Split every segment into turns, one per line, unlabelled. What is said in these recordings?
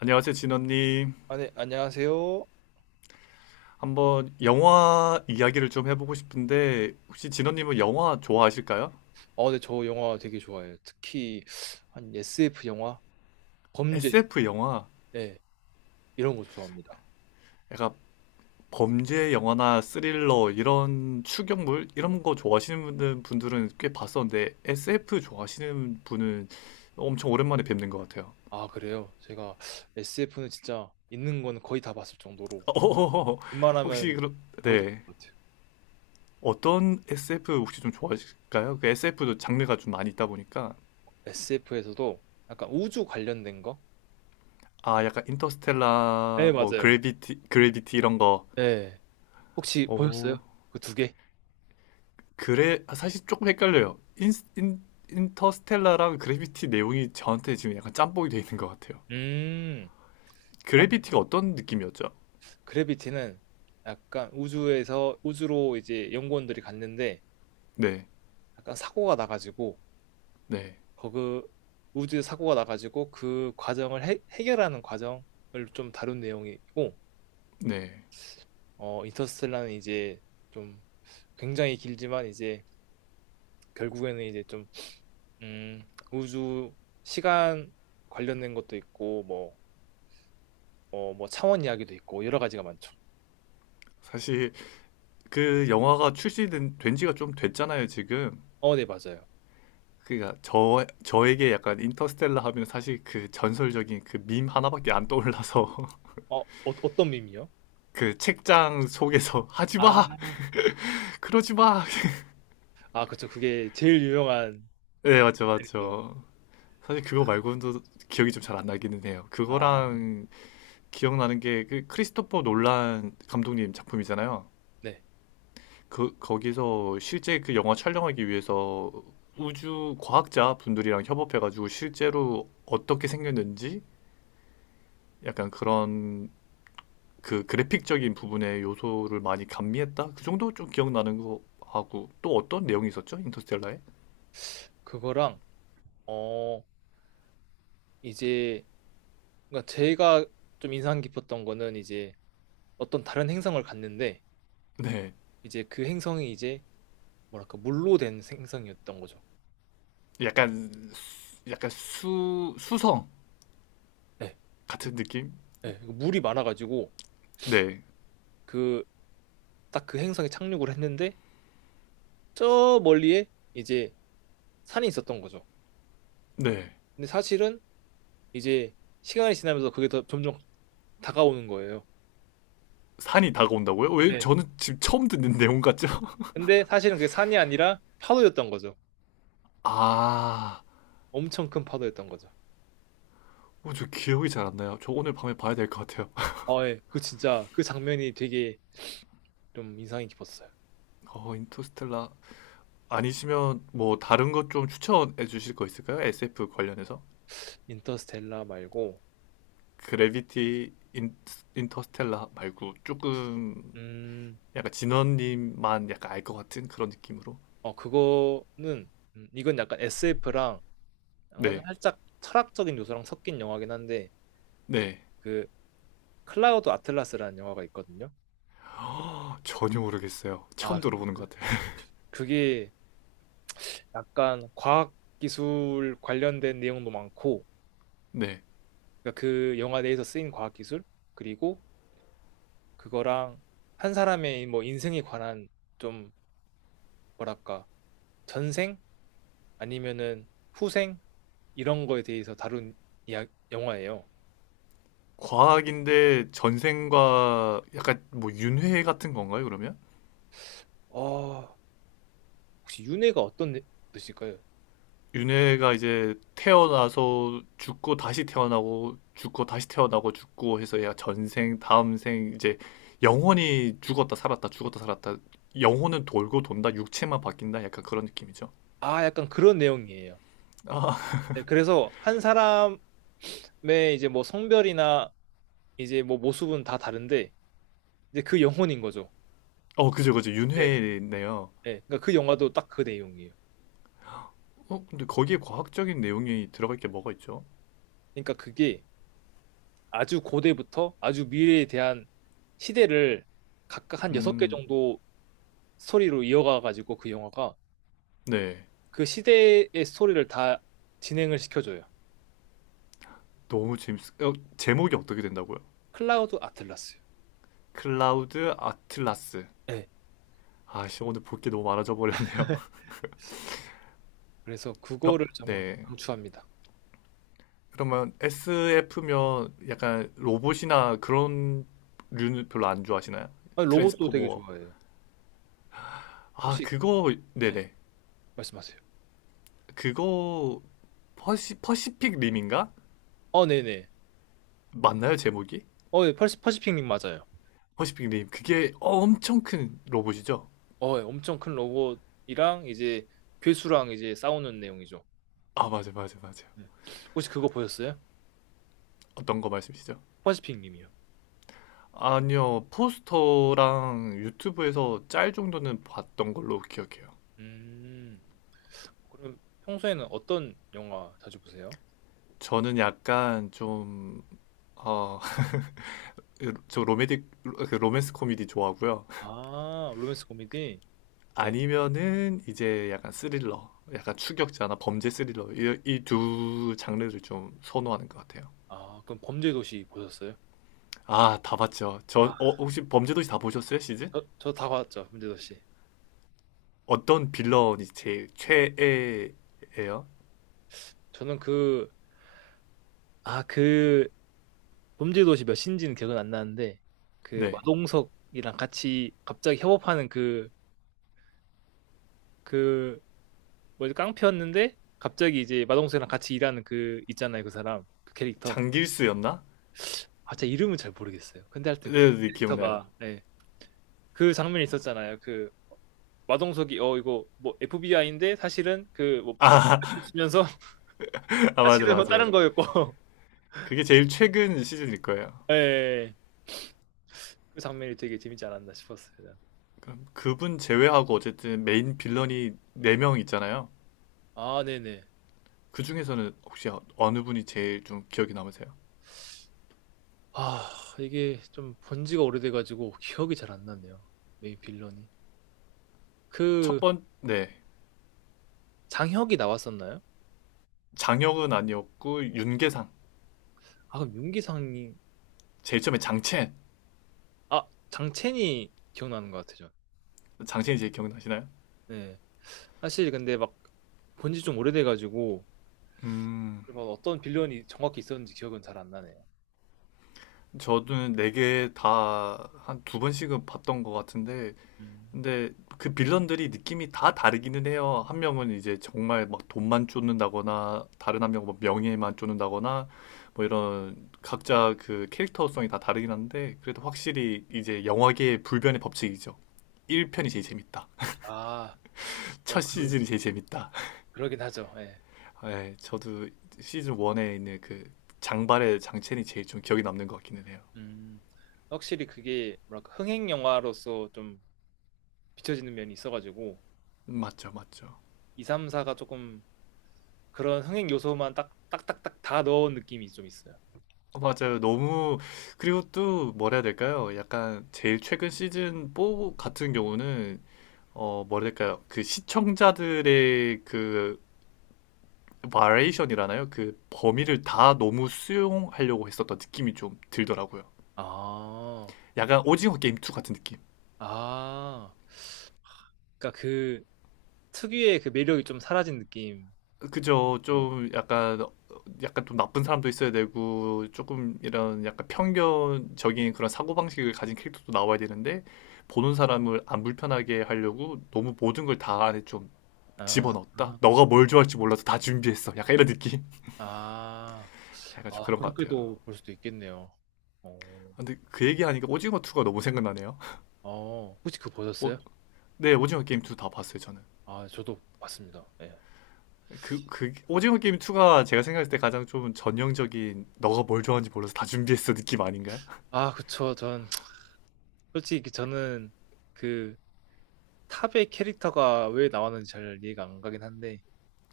안녕하세요, 진원님.
아, 네, 안녕하세요.
한번 영화 이야기를 좀 해보고 싶은데, 혹시 진원님은 영화 좋아하실까요?
네, 저 영화 되게 좋아해요. 특히 한 SF 영화, 범죄,
SF 영화,
네, 이런 거 좋아합니다.
약간 범죄 영화나 스릴러, 이런 추격물, 이런 거 좋아하시는 분들은 꽤 봤었는데, SF 좋아하시는 분은 엄청 오랜만에 뵙는 것 같아요.
아, 그래요? 제가 SF는 진짜 있는 건 거의 다 봤을 정도로
어, 혹시,
웬만하면
그럼,
거의 다
네.
본 것 같아요.
어떤 SF 혹시 좀 좋아하실까요? 그 SF도 장르가 좀 많이 있다 보니까,
SF에서도 약간 우주 관련된 거?
아, 약간
네,
인터스텔라, 뭐,
맞아요.
그래비티, 그래비티 이런 거,
네, 혹시 보셨어요?
오,
그 2개?
그래 아, 사실 조금 헷갈려요. 인, 인터스텔라랑 그래비티 내용이 저한테 지금 약간 짬뽕이 돼 있는 것 같아요.
음, 약-
그래비티가 어떤 느낌이었죠?
그래비티는 약간 우주에서 우주로 이제 연구원들이 갔는데
네,
약간 사고가 나가지고
네,
거기 우주에 사고가 나가지고 그 과정을 해결하는 과정을 좀 다룬 내용이고,
네.
인터스텔라는 이제 좀 굉장히 길지만 이제 결국에는 이제 좀 우주 시간 관련된 것도 있고 뭐 뭐 차원 이야기도 있고 여러 가지가 많죠.
사실 그 영화가 출시된 된 지가 좀 됐잖아요, 지금.
네, 맞아요.
그러니까 저에게 약간 인터스텔라 하면 사실 그 전설적인 그 밈 하나밖에 안 떠올라서
어, 어 어떤 밈이요?
그 책장 속에서 하지
아,
마, 그러지 마.
아, 그쵸. 그게 제일 유명한
네, 맞죠,
거.
맞죠. 사실 그거 말고는 또 기억이 좀 잘 안 나기는 해요.
아,
그거랑 기억나는 게 그 크리스토퍼 놀란 감독님 작품이잖아요.
네.
그 거기서 실제 그 영화 촬영하기 위해서 우주 과학자 분들이랑 협업해가지고 실제로 어떻게 생겼는지 약간 그런 그 그래픽적인 부분의 요소를 많이 감미했다. 그 정도 좀 기억나는 거 하고 또 어떤 내용이 있었죠? 인터스텔라에?
그거랑 어 이제 그러니까 제가 좀 인상 깊었던 거는 이제 어떤 다른 행성을 갔는데,
네,
이제 그 행성이 이제 뭐랄까 물로 된 행성이었던 거죠.
약간 수 수성
네.
같은 느낌?
네. 물이 많아가지고,
네,
그 딱 그 행성에 착륙을 했는데 저 멀리에 이제 산이 있었던 거죠.
네.
근데 사실은 이제 시간이 지나면서 그게 더 점점 다가오는 거예요.
산이 다가온다고요? 왜
네.
저는 지금 처음 듣는 내용 같죠?
근데 사실은 그게 산이 아니라 파도였던 거죠.
아,
엄청 큰 파도였던 거죠.
어, 저 기억이 잘 안 나요. 저 오늘 밤에 봐야 될 것 같아요.
아, 예. 그 진짜 그 장면이 되게 좀 인상이 깊었어요.
어, 인터스텔라. 아니시면 뭐 다른 것 좀 추천해 주실 거 있을까요? SF 관련해서?
인터스텔라 말고,
그래비티 인, 인터스텔라 말고 조금
음,
약간 진원님만 약간 알 것 같은 그런 느낌으로.
그거는, 이건 약간 SF랑 약간
네,
살짝 철학적인 요소랑 섞인 영화긴 한데,
네.
그, 클라우드 아틀라스라는 영화가 있거든요.
허, 전혀 모르겠어요.
아,
처음 들어보는 것 같아요.
그게 약간 과학기술 관련된 내용도 많고,
네.
그러니까 그 영화 내에서 쓰인 과학기술, 그리고 그거랑 한 사람의 뭐 인생에 관한 좀, 뭐랄까, 전생? 아니면은 후생? 이런 거에 대해서 다룬 이야, 영화예요.
과학인데 전생과 약간 뭐 윤회 같은 건가요, 그러면?
어, 혹시 윤회가 어떤 뜻일까요?
윤회가 이제 태어나서 죽고 다시 태어나고 죽고 다시 태어나고 죽고 해서 얘가 전생, 다음 생 이제 영혼이 죽었다 살았다 죽었다 살았다 영혼은 돌고 돈다 육체만 바뀐다 약간 그런 느낌이죠.
아, 약간 그런 내용이에요.
아,
네, 그래서 한 사람의 이제 뭐 성별이나 이제 뭐 모습은 다 다른데 이제 그 영혼인 거죠.
어 그죠 그죠
네.
윤회네요.
네. 그러니까 그 영화도 딱 그 내용이에요.
어 근데 거기에 과학적인 내용이 들어갈 게 뭐가 있죠?
그러니까 그게 아주 고대부터 아주 미래에 대한 시대를 각각 한 6개
음,
정도 스토리로 이어가 가지고 그 영화가
네
그 시대의 스토리를 다 진행을 시켜줘요.
너무 재밌. 어, 제목이 어떻게 된다고요?
클라우드 아틀라스.
클라우드 아틀라스.
네.
아씨 오늘 볼 게 너무 많아져 버렸네요.
그래서
어,
그거를 정말
네
강추합니다.
그러면 SF면 약간 로봇이나 그런 류는 별로 안 좋아하시나요?
아니, 로봇도 되게
트랜스포머.
좋아해요.
아,
혹시,
그거,
네,
네네.
말씀하세요.
그거, 퍼시픽 림인가?
네네.
맞나요, 제목이?
예, 퍼시픽 님 맞아요.
퍼시픽 림. 그게 엄청 큰 로봇이죠?
예, 엄청 큰 로봇이랑 이제 괴수랑 이제 싸우는 내용이죠.
아, 맞아.
네. 혹시 그거 보셨어요?
어떤 거 말씀이시죠?
퍼시픽 님이요.
아니요, 포스터랑 유튜브에서 짤 정도는 봤던 걸로 기억해요.
음, 그럼 평소에는 어떤 영화 자주 보세요?
저는 약간 좀, 어, 저 로맨틱, 그 로맨스 코미디 좋아하고요.
아, 로맨스 코미디? 네.
아니면은 이제 약간 스릴러, 약간 추격자나 범죄 스릴러 이 두 장르를 좀 선호하는 것 같아요.
아, 그럼 범죄도시 보셨어요?
아, 다 봤죠.
아,
혹시 범죄도시 다 보셨어요, 시즌?
저 다 봤죠, 범죄도시.
어떤 빌런이 제일 최애예요?
저는 그, 아, 그 범죄도시 몇 신지는 기억은 안 나는데 그
네,
마동석이랑 같이 갑자기 협업하는 그 뭐지, 깡패였는데 갑자기 이제 마동석이랑 같이 일하는 그, 있잖아요, 그 사람, 그 캐릭터.
장길수였나?
아 진짜 이름은 잘 모르겠어요. 근데 하여튼 그
네, 네, 기억나요.
캐릭터가, 예, 그 장면이 있었잖아요. 그 마동석이 이거 뭐 FBI인데 사실은 그뭐 치면서,
아,
사실은 뭐
맞아요.
다른 거였고.
그게 제일 최근 시즌일 거예요.
예, 예, 예. 그 장면이 되게 재밌지 않았나 싶었어요.
그럼 그분 제외하고 어쨌든 메인 빌런이 네 명 있잖아요.
아, 네네.
그 중에서는 혹시 어느 분이 제일 좀 기억에 남으세요?
아, 이게 좀 본 지가 오래돼가지고 기억이 잘 안 나네요. 메인 빌런이. 그,
네.
장혁이 나왔었나요?
장혁은 아니었고 윤계상.
아, 그럼 윤기상이,
제일 처음에 장첸.
아, 장첸이 기억나는 것 같아요, 전.
장첸이 제일 기억나시나요?
네. 사실 근데 막 본 지 좀 오래돼가지고,
음.
그막 어떤 빌런이 정확히 있었는지 기억은 잘 안 나네요.
저도 네 개 다 한 두 번씩은 봤던 것 같은데,
음.
근데 그 빌런들이 느낌이 다 다르기는 해요. 한 명은 이제 정말 막 돈만 쫓는다거나, 다른 한 명은 뭐 명예만 쫓는다거나, 뭐 이런 각자 그 캐릭터성이 다 다르긴 한데, 그래도 확실히 이제 영화계의 불변의 법칙이죠. 1편이 제일 재밌다.
아, 어,
첫
그러긴,
시즌이 제일 재밌다.
그러긴 하죠. 예.
네, 저도 시즌 1에 있는 그 장발의 장첸이 제일 좀 기억에 남는 것 같기는 해요.
음. 확실히 그게, 뭐랄까, 흥행 영화로서 좀 비춰지는 면이 있어가지고,
맞죠, 맞죠.
2, 3, 4가 조금 그런 흥행 요소만 딱 딱딱딱 다 넣은 느낌이 좀 있어요.
어, 맞아요. 너무 그리고 또 뭐라 해야 될까요? 약간 제일 최근 시즌 4 같은 경우는 어 뭐라 해야 될까요? 그 시청자들의 그 바리에이션이라나요? 그 범위를 다 너무 수용하려고 했었던 느낌이 좀 들더라고요.
아,
약간 오징어 게임 2 같은 느낌.
아, 그러니까 그 특유의 그 매력이 좀 사라진 느낌.
그죠.
좀,
약간 좀 나쁜 사람도 있어야 되고 조금 이런 약간 편견적인 그런 사고방식을 가진 캐릭터도 나와야 되는데 보는 사람을 안 불편하게 하려고 너무 모든 걸 다 안에 좀
아,
집어넣었다. 너가 뭘 좋아할지 몰라서 다 준비했어. 약간 이런 느낌.
아,
약간 좀
아,
그런 것 같아요.
그렇게도 볼 수도 있겠네요. 어,
아, 근데 그 얘기하니까 오징어 2가 너무 생각나네요.
혹시 그거
오,
보셨어요?
네, 오징어 게임 2 다 봤어요, 저는.
아, 저도 봤습니다. 예.
오징어 게임 2가 제가 생각했을 때 가장 좀 전형적인 너가 뭘 좋아하는지 몰라서 다 준비했어 느낌 아닌가요?
아, 그쵸. 전 솔직히 저는 그 탑의 캐릭터가 왜 나왔는지 잘 이해가 안 가긴 한데,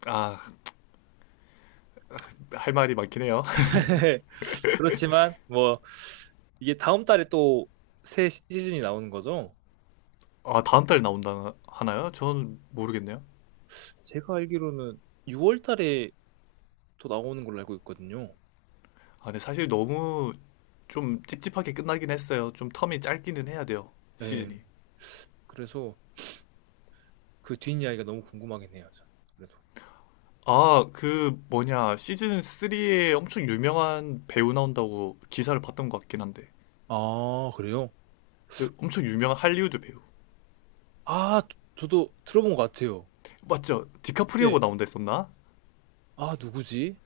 아, 할 말이 많긴 해요.
그렇지만 뭐 이게 다음 달에 또 새 시즌이 나오는 거죠?
아, 다음 달 나온다 하나요? 전 모르겠네요.
제가 알기로는 6월 달에 또 나오는 걸로 알고 있거든요.
아, 근데 사실 너무 좀 찝찝하게 끝나긴 했어요. 좀 텀이 짧기는 해야 돼요.
네,
시즌이.
그래서 그 뒷이야기가 너무 궁금하긴 해요. 그래도.
아, 그 뭐냐. 시즌 3에 엄청 유명한 배우 나온다고 기사를 봤던 것 같긴 한데.
아, 그래요?
그 엄청 유명한 할리우드 배우.
아, 저도 들어본 것 같아요.
맞죠? 디카프리오가
네.
나온다 했었나?
아, 누구지?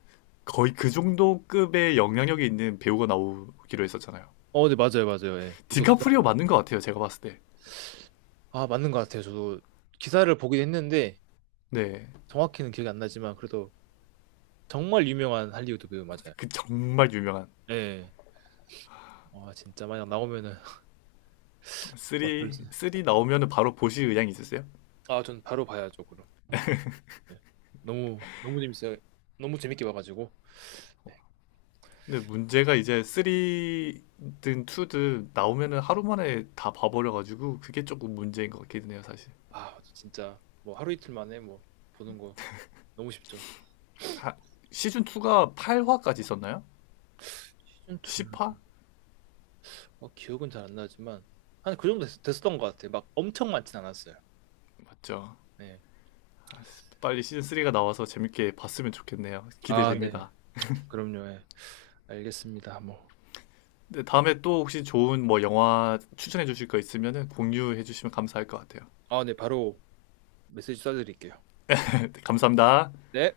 거의 그 정도 급의 영향력이 있는 배우가 나오기로 했었잖아요.
네, 맞아요, 맞아요. 예.
디카프리오 맞는 것 같아요. 제가 봤을 때.
아, 맞는 것 같아요. 저도 기사를 보긴 했는데
네.
정확히는 기억이 안 나지만 그래도 정말 유명한 할리우드 배우 맞아요.
그 정말 유명한.
예. 와, 진짜 만약 나오면은 어떨지.
쓰리 나오면은 바로 보실 의향이 있으세요?
아, 전 바로 봐야죠, 그럼. 네. 너무 너무 재밌어요. 너무 재밌게 봐가지고,
근데 문제가 이제 쓰리든 투든 나오면은 하루 만에 다 봐버려가지고 그게 조금 문제인 것 같기는 해요 사실
아 진짜 뭐 하루 이틀 만에 뭐 보는 거 너무 쉽죠.
하- 시즌 2가 8화까지 있었나요?
시즌 2는
10화?
기억은 잘 안 나지만 한 그 정도 었던것 같아요. 막 엄청 많진 않았어요.
맞죠
네.
아, 빨리 시즌 3가 나와서 재밌게 봤으면 좋겠네요.
아, 네.
기대됩니다.
그럼요. 예. 알겠습니다. 뭐.
근데 다음에 또 혹시 좋은 뭐 영화 추천해 주실 거 있으면은 공유해 주시면 감사할 것 같아요.
아, 네. 바로 메시지 써드릴게요.
네, 감사합니다.
네.